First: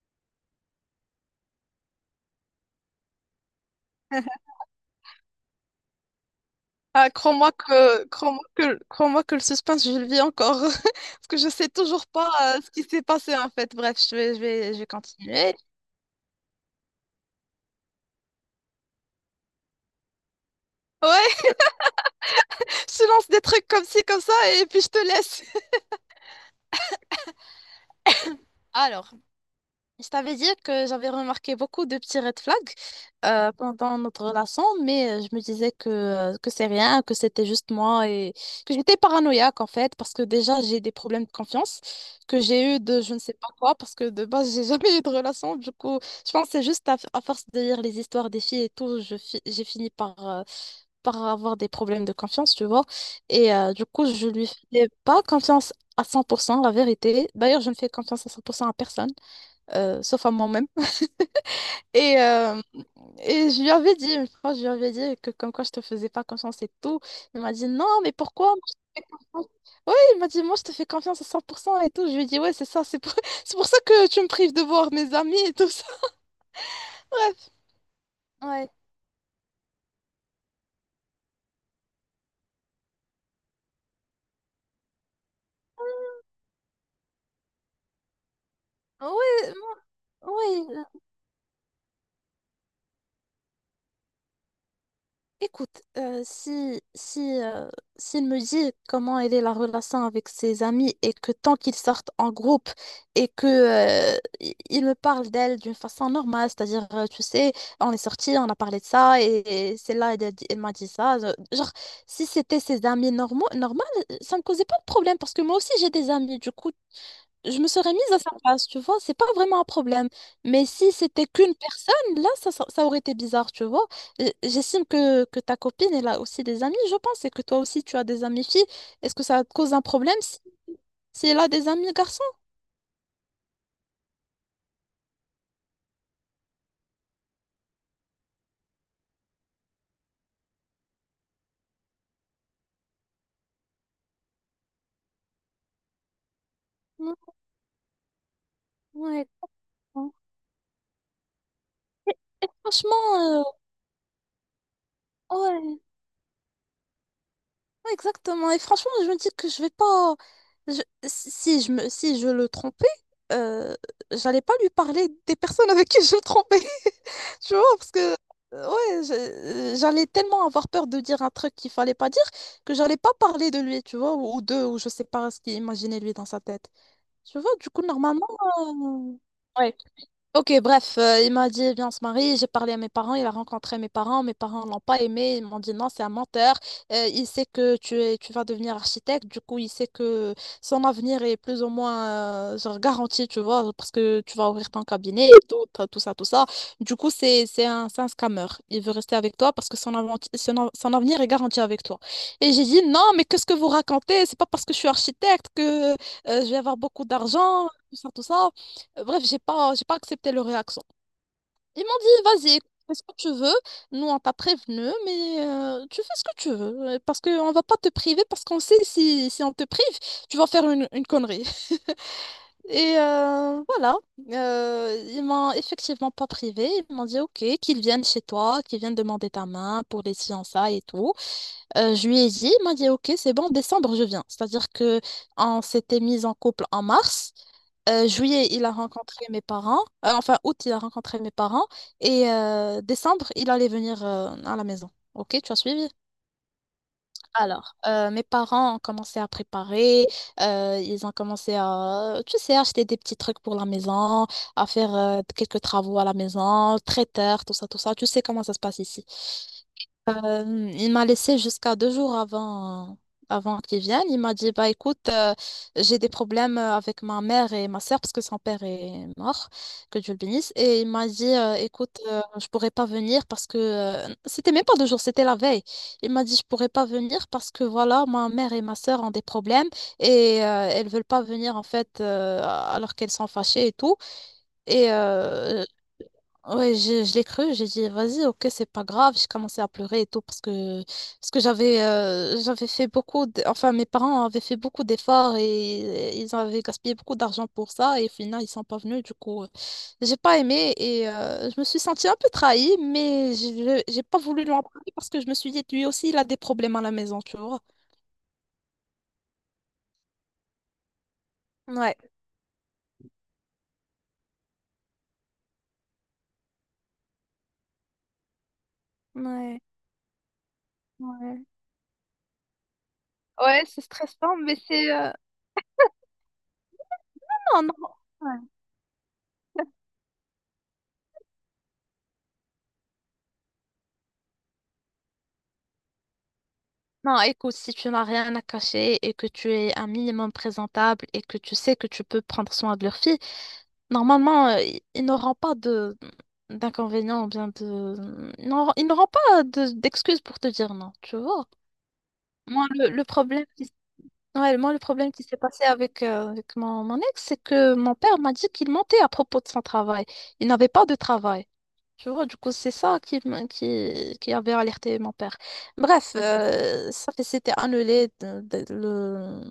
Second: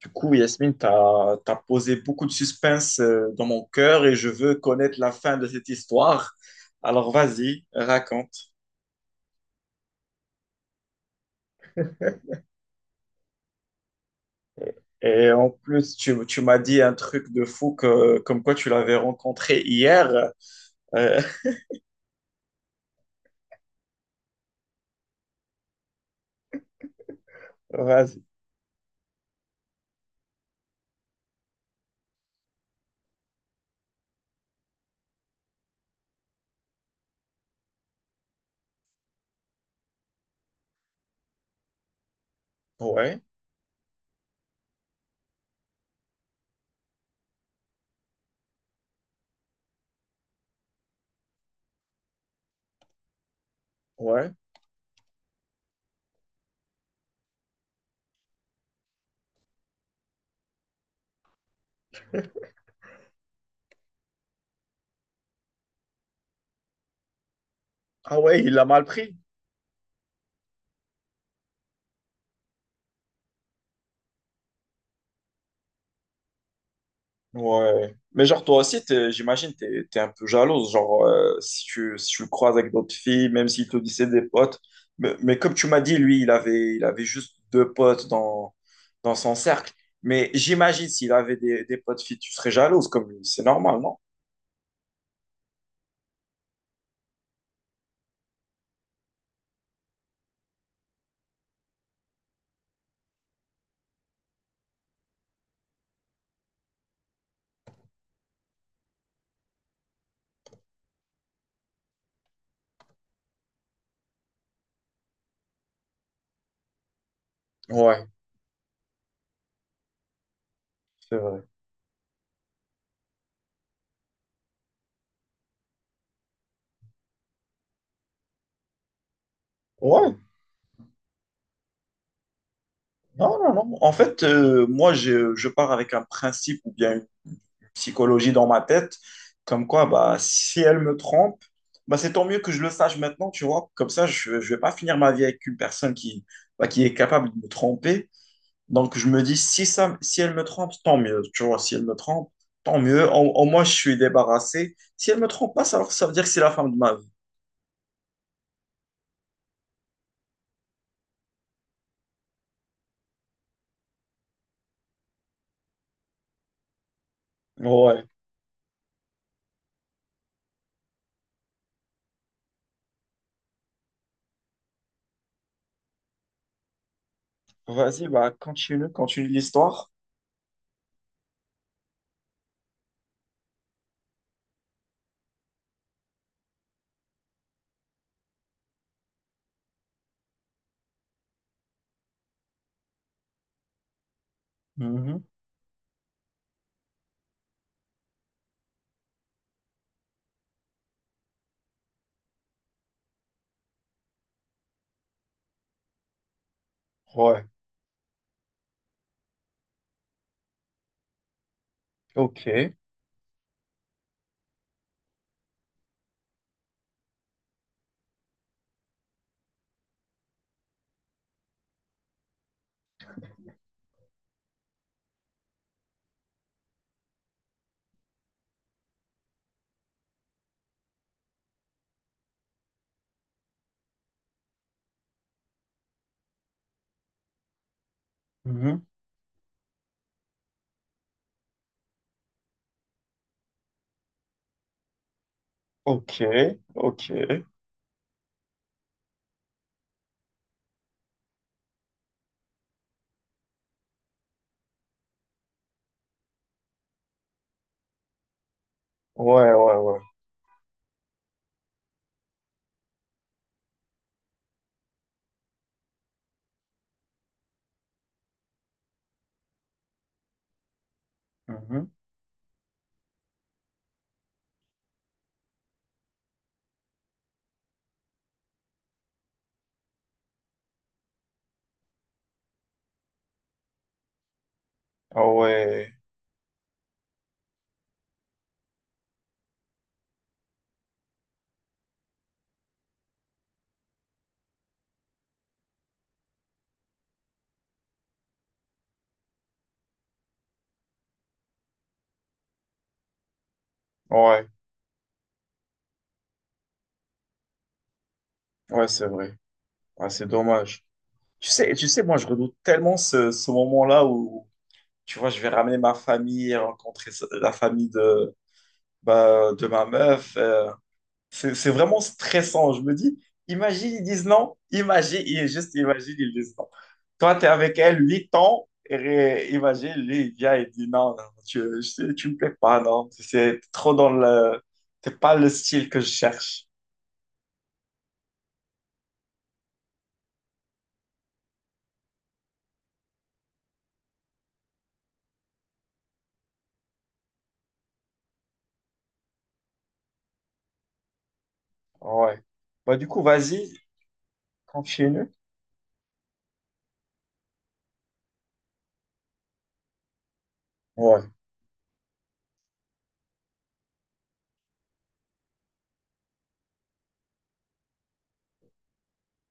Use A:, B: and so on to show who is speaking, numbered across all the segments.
A: Du coup, Yasmine, posé beaucoup de suspense dans mon cœur et je veux connaître la fin de cette histoire.
B: Ah,
A: Alors
B: crois-moi
A: vas-y,
B: que, crois-moi
A: raconte.
B: que, crois-moi que le suspense, je le vis encore. Parce que je sais toujours pas ce qui s'est passé en fait. Bref, je vais
A: Et en
B: continuer.
A: plus, tu m'as dit un truc de fou que, comme quoi tu l'avais rencontré hier. Euh,
B: Ouais, je te lance des trucs comme ci, comme ça, et puis je te laisse.
A: vas-y.
B: Alors. Je t'avais dit que j'avais remarqué beaucoup de petits red flags pendant notre relation, mais je me disais que c'est rien, que c'était juste moi et que j'étais paranoïaque en fait, parce que déjà j'ai des problèmes de confiance que j'ai eu de je ne
A: Ouais,
B: sais pas quoi, parce que de base j'ai jamais eu de relation. Du coup, je pense que c'est juste à force de lire les histoires des filles et tout, j'ai fini par avoir des problèmes de confiance, tu vois. Et du coup, je
A: ouais.
B: lui faisais pas confiance à 100%, la vérité. D'ailleurs, je ne fais confiance à 100% à personne, sauf à moi-même. Et, euh, et je lui avais dit, une fois, je lui avais dit que comme quoi je te faisais pas confiance et tout. Il m'a dit, non, mais
A: Ah ouais, il
B: pourquoi?
A: l'a mal pris.
B: Oui, il m'a dit, moi, je te fais confiance à 100% et tout. Je lui ai dit, ouais, c'est ça, c'est pour ça que tu me prives de voir mes amis et tout ça. Bref,
A: Ouais. Mais genre, toi
B: ouais.
A: aussi, j'imagine, t'es un peu jalouse. Genre, si si tu le croises avec d'autres filles, même s'il te dit c'est des potes. Mais comme tu m'as dit, lui, il avait juste deux potes dans, dans son
B: Ouais,
A: cercle. Mais
B: moi- ouais,
A: j'imagine, s'il avait des potes filles, tu serais jalouse, comme lui. C'est normal, non?
B: écoute, si, si, s'il me dit comment elle est la relation avec ses amis et que tant qu'ils sortent en groupe et que, il me parle d'elle d'une façon normale, c'est-à-dire, tu sais, on est sortis, on a parlé de ça et c'est là, elle m'a dit ça. Genre, si c'était ses amis normaux, normal, ça me causait pas de problème parce que moi aussi j'ai des amis, du coup, je me serais
A: Ouais,
B: mise à sa place, tu vois, c'est pas vraiment un problème. Mais si
A: c'est
B: c'était
A: vrai.
B: qu'une personne, là, ça aurait été bizarre, tu vois. J'estime que ta copine, elle a aussi des amis, je pense, et que toi aussi, tu as des amis filles. Est-ce que ça te cause un problème
A: Ouais.
B: si, si elle a des amis garçons?
A: Non, non, non. En fait, moi, je pars avec un principe ou bien une psychologie dans ma tête, comme quoi, bah, si elle me trompe, bah, c'est tant mieux que je le sache maintenant, tu vois. Comme ça, je ne vais pas finir ma vie avec une personne qui, bah, qui est
B: Ouais,
A: capable de me tromper. Donc, je
B: ouais,
A: me dis,
B: exactement.
A: si elle me trompe, tant mieux, tu vois. Si elle me
B: Et,
A: trompe,
B: et
A: tant mieux. Au,
B: franchement,
A: au moins, je suis débarrassé. Si elle me trompe pas,
B: ouais,
A: ça veut dire que c'est la fin de ma vie.
B: ouais, exactement. Et franchement, je me dis que je vais pas. je- si je le trompais, euh, j'allais pas lui parler des personnes avec qui je le trompais. Tu vois, parce que
A: Ouais.
B: ouais, j'allais tellement avoir peur de dire un truc qu'il fallait pas dire que j'allais pas parler de lui, tu vois, ou d'eux, ou je sais pas ce qu'il imaginait lui dans sa tête. Tu vois, du coup,
A: Vas-y,
B: normalement.
A: bah,
B: euh,
A: continue
B: ouais.
A: l'histoire.
B: Ok, bref, il m'a dit, viens, on se marie. J'ai parlé à mes parents, il a rencontré mes parents. Mes parents l'ont pas aimé. Ils m'ont dit, non, c'est un menteur. Il sait que tu es, tu vas devenir architecte. Du coup, il sait que son avenir est plus ou moins genre garanti, tu vois, parce que tu vas ouvrir ton
A: Mhm.
B: cabinet et tout, t'as tout ça, tout ça. Du coup, c'est un scammer. Il veut rester avec toi parce que son, avanti- son, av- son avenir est garanti avec toi. Et j'ai dit, non, mais qu'est-ce que vous racontez? C'est pas parce que je suis architecte que je vais avoir beaucoup
A: Ouais.
B: d'argent, tout ça, tout ça. Bref, j'ai pas accepté leur réaction. Ils m'ont dit,
A: Ok.
B: vas-y, fais ce que tu veux. Nous, on t'a prévenu, mais tu fais ce que tu veux. Parce qu'on va pas te priver, parce qu'on sait si, si on te prive, tu vas faire une connerie. Et voilà. Ils m'ont effectivement pas privé. Ils m'ont dit, ok, qu'ils viennent chez toi, qu'ils viennent demander ta main pour les fiançailles et tout. Je lui ai dit, il m'a dit, ok, c'est bon, en décembre, je viens. C'est-à-dire que on s'était mis en couple en mars. Juillet, il a
A: Mhm.
B: rencontré mes parents. Enfin, août, il a rencontré mes parents. Et décembre, il allait venir à la maison. Ok, tu as suivi?
A: Ok, ok.
B: Alors, mes parents ont commencé à préparer, ils ont commencé à, tu sais, acheter des petits trucs pour la maison, à faire quelques travaux à la maison, traiteur, tout ça, tout ça. Tu sais comment ça se passe ici.
A: Ouais, ouais, ouais.
B: Il m'a laissé jusqu'à deux jours avant, avant qu'il vienne. Il m'a dit, bah écoute, j'ai des problèmes avec ma mère et ma sœur parce que son père est mort, que Dieu le bénisse. Et il m'a dit,
A: Mhm.
B: écoute, je pourrais pas venir parce que c'était même pas deux jours, c'était la veille. Il m'a dit, je pourrais pas venir parce que voilà, ma mère et ma sœur ont des problèmes et elles veulent pas venir en fait alors qu'elles sont fâchées et tout. Et
A: Ah
B: euh,
A: ouais,
B: Ouais, je l'ai cru, j'ai dit vas-y, ok, c'est pas grave. J'ai commencé à pleurer et tout parce que j'avais fait beaucoup, enfin mes parents avaient fait beaucoup d'efforts et, ils avaient gaspillé beaucoup d'argent pour ça et au final ils sont pas venus. Du coup, j'ai pas aimé et je me suis sentie un peu trahie, mais j'ai pas voulu
A: ouais,
B: lui en parler parce que je me suis dit lui aussi il a des problèmes à la maison, tu vois.
A: ouais, c'est vrai. Ouais, c'est dommage. Tu
B: Ouais,
A: sais, moi, je redoute tellement ce moment-là où, tu vois, je vais ramener ma famille, rencontrer la famille de, bah,
B: ouais,
A: de ma meuf.
B: ouais.
A: C'est vraiment stressant. Je me dis,
B: Ouais, c'est
A: imagine, ils disent
B: stressant, mais
A: non. Imagine, il est juste imagine, ils disent non. Toi, tu es
B: non,
A: avec
B: non.
A: elle 8 ans. Et imagine, lui, il vient et dit non, non, tu me plais pas, non. C'est trop dans le. C'est pas le style que je cherche.
B: Non, écoute, si tu n'as rien à cacher et que tu es un minimum présentable et que tu sais que tu peux prendre soin de leur fille, normalement, ils n'auront pas de d'inconvénients ou bien de... Ils n'auront pas d'excuses pour te dire non, tu vois.
A: Ouais.
B: Moi,
A: Bah,
B: le
A: du coup,
B: problème qui...
A: vas-y,
B: s- Ouais, moi, le problème qui
A: continue.
B: s'est passé avec, avec mon ex, c'est que mon père m'a dit qu'il mentait à propos de son travail. Il n'avait pas de
A: Ouais.
B: travail. Tu vois, du coup, c'est ça qui, qui avait alerté mon père. Bref, ça fait, c'était annulé. de- de- le,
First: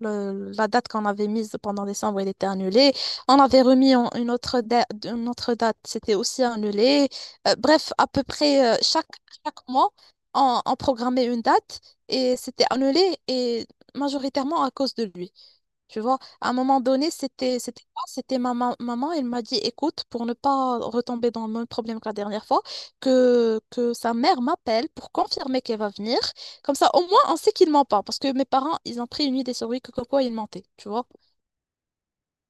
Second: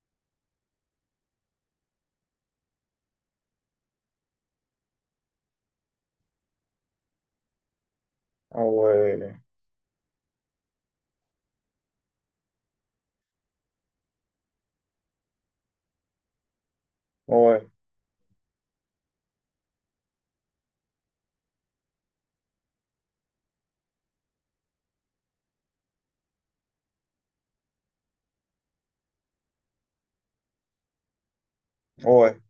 B: le- la date qu'on avait mise pendant décembre, elle était annulée. On avait remis une autre, une autre date, c'était aussi annulé. Bref, à peu
A: Ah
B: près chaque,
A: ouais.
B: chaque mois, on programmait une date et c'était annulé et majoritairement à cause de lui. Tu vois, à un moment donné, c'était
A: Ouais.
B: c'était moi, c'était maman, elle m'a dit, écoute, pour ne pas retomber dans le même problème que la dernière fois, que sa mère m'appelle pour confirmer qu'elle va venir. Comme ça, au moins, on sait qu'il ment pas. Parce que mes parents, ils ont pris une idée sur lui que comme quoi il mentait, tu vois.
A: Ouais.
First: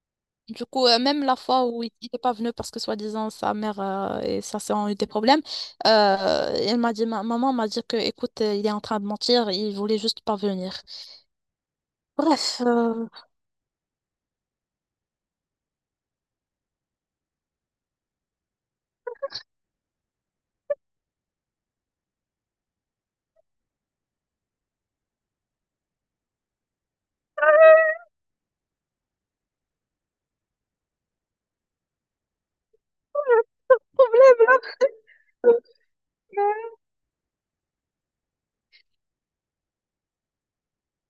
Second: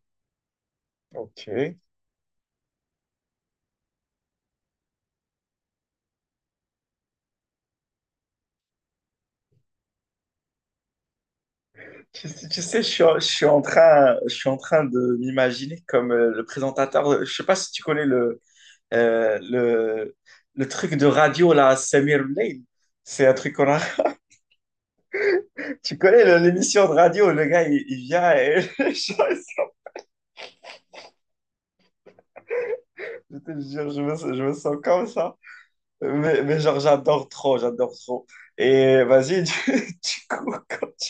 B: Du coup, même la
A: Ok.
B: fois où il n'était pas venu parce que soi-disant sa mère et sa sœur ont eu des problèmes, elle m'a dit, ma maman m'a dit que, écoute, il est en train de mentir, il voulait juste pas venir. Bref,
A: Tu sais,
B: euh,
A: je suis en train de m'imaginer comme le présentateur. Je sais pas si tu connais le Euh, le, le truc de radio, là, Samir Lane, c'est un truc qu'on a. Tu connais l'émission de radio, le gars, il vient et. Je te jure, je me sens comme ça. Mais genre, j'adore trop. Et vas-y, du coup.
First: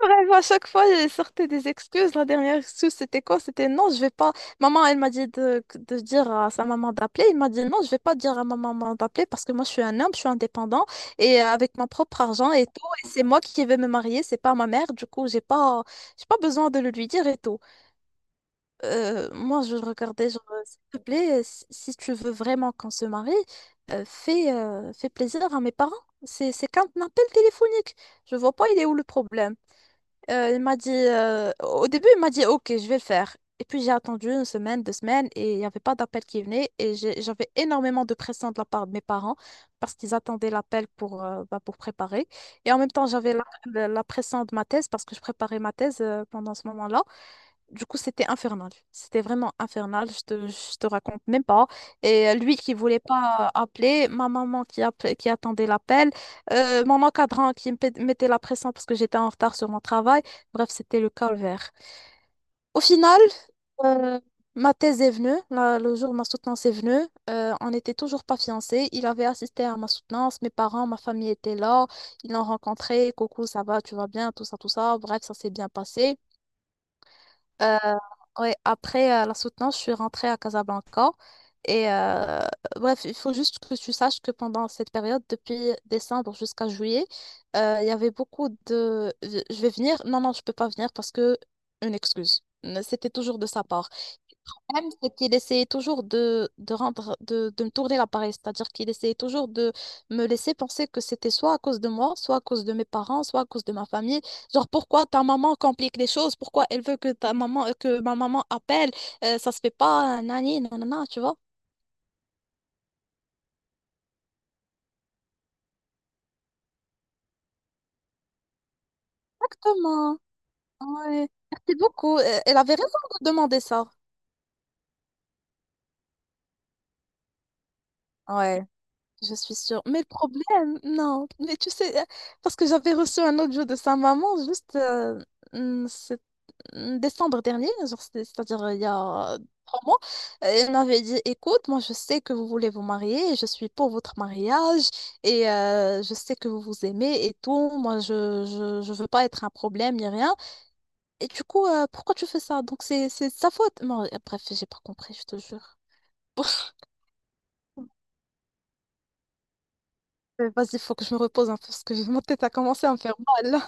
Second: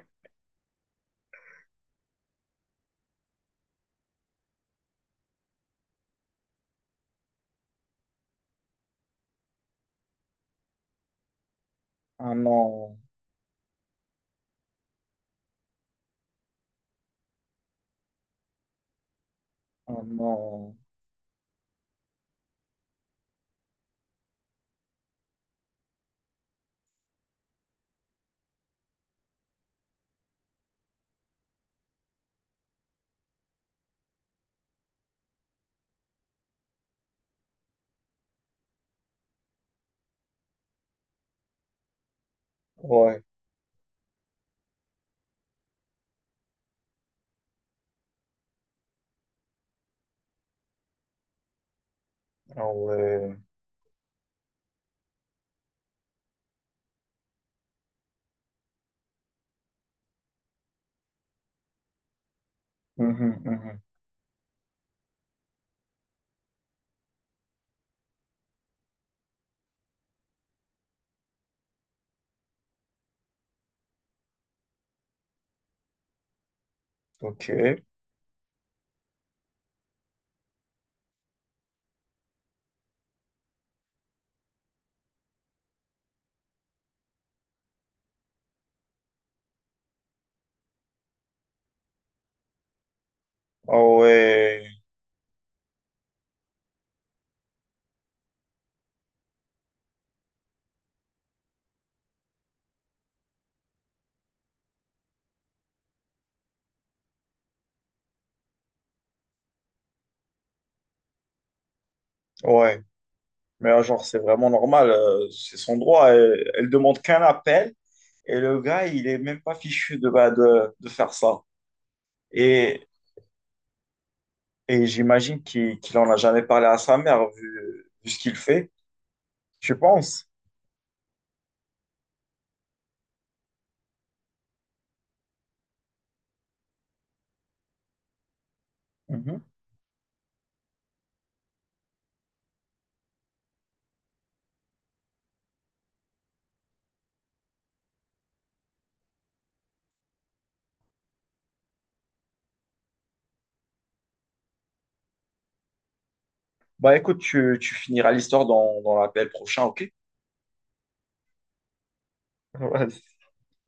B: Bref, à chaque fois, elle sortait des excuses. La dernière excuse, c'était quoi? C'était non, je vais pas. Maman, elle m'a dit de, dire à sa maman d'appeler. Il m'a dit non, je vais pas dire à ma maman d'appeler parce que moi, je suis un homme, je suis indépendant et avec mon propre
A: Ah
B: argent et tout.
A: non,
B: Et c'est moi qui vais me marier, c'est pas ma mère. Du coup, j'ai pas besoin de le lui dire et tout. Moi, je le
A: ah
B: regardais, genre,
A: non.
B: s'il te plaît, si tu veux vraiment qu'on se marie, fais, fais plaisir à mes parents. C'est qu'un appel téléphonique. Je vois pas, il est où le problème. Il m'a dit, au début, il m'a dit, ok, je vais le faire. Et puis j'ai attendu une semaine, deux semaines, et il n'y avait pas d'appel qui venait. Et j'avais énormément de pression de la part de mes parents parce qu'ils attendaient l'appel pour, bah, pour préparer. Et en même temps,
A: Ouais,
B: j'avais la, la pression de ma thèse parce que je préparais ma thèse pendant ce moment-là. Du coup, c'était infernal. C'était vraiment infernal. Je te raconte même pas. Lui
A: ah
B: qui voulait
A: ouais.
B: pas appeler, ma maman qui attendait l'appel, mon encadrant qui me mettait la pression parce que j'étais en retard sur mon travail. Bref, c'était le calvaire. Au final,
A: Mhm, mhm.
B: euh, ma thèse est venue. La- le jour où ma soutenance est venue, on n'était toujours pas fiancés. Il avait assisté à ma soutenance. Mes parents, ma famille étaient là. Ils l'ont rencontré. Coucou, ça va, tu vas bien, tout ça, tout ça. Bref, ça s'est bien passé.
A: Ok.
B: Euh, ouais, après la soutenance, je suis rentrée à Casablanca. Et euh, Bref, il faut juste que tu saches que pendant cette période, depuis décembre jusqu'à juillet, il y avait beaucoup de je vais venir, non, non, je peux pas venir parce que une excuse. C'était toujours de sa
A: Ah
B: part. Le
A: ouais,
B: problème, c'est qu'il essayait toujours de rendre, de me tourner la pareille, c'est-à-dire qu'il essayait toujours de me laisser penser que c'était soit à cause de moi, soit à cause de mes parents, soit à cause de ma famille. Genre, pourquoi ta maman complique les choses? Pourquoi elle veut que ta maman, que ma maman appelle? Ça se fait pas, nani, nanana, tu vois?
A: ouais. Mais genre, c'est vraiment normal, c'est son droit. Elle, elle demande qu'un appel et le gars, il est même pas fichu de,
B: Exactement.
A: bah, de faire
B: Ouais.
A: ça.
B: Merci beaucoup. Elle avait
A: Et,
B: raison de demander ça.
A: et j'imagine qu'il en a jamais parlé à sa mère vu, vu ce qu'il
B: Ouais.
A: fait,
B: Je suis
A: je
B: sûre. Mais le
A: pense.
B: problème, non. Mais tu sais, parce que j'avais reçu un autre jeu de sa maman juste mm, c'est- décembre dernier, genre, c'est-à-dire il y a
A: Mhm.
B: trois mois. Elle m'avait dit, écoute, moi je sais que vous voulez vous marier, je suis pour votre mariage et je sais que vous vous aimez et tout. Moi, je veux pas être un problème ni rien. Et du coup, pourquoi tu fais ça? Donc c'est de sa faute. Moi, bref, j'ai pas compris, je te jure.
A: Bah écoute, tu finiras l'histoire dans, dans l'appel prochain, ok?
B: Vas-y, il faut que je me repose un peu parce que mon tête a commencé à me faire mal.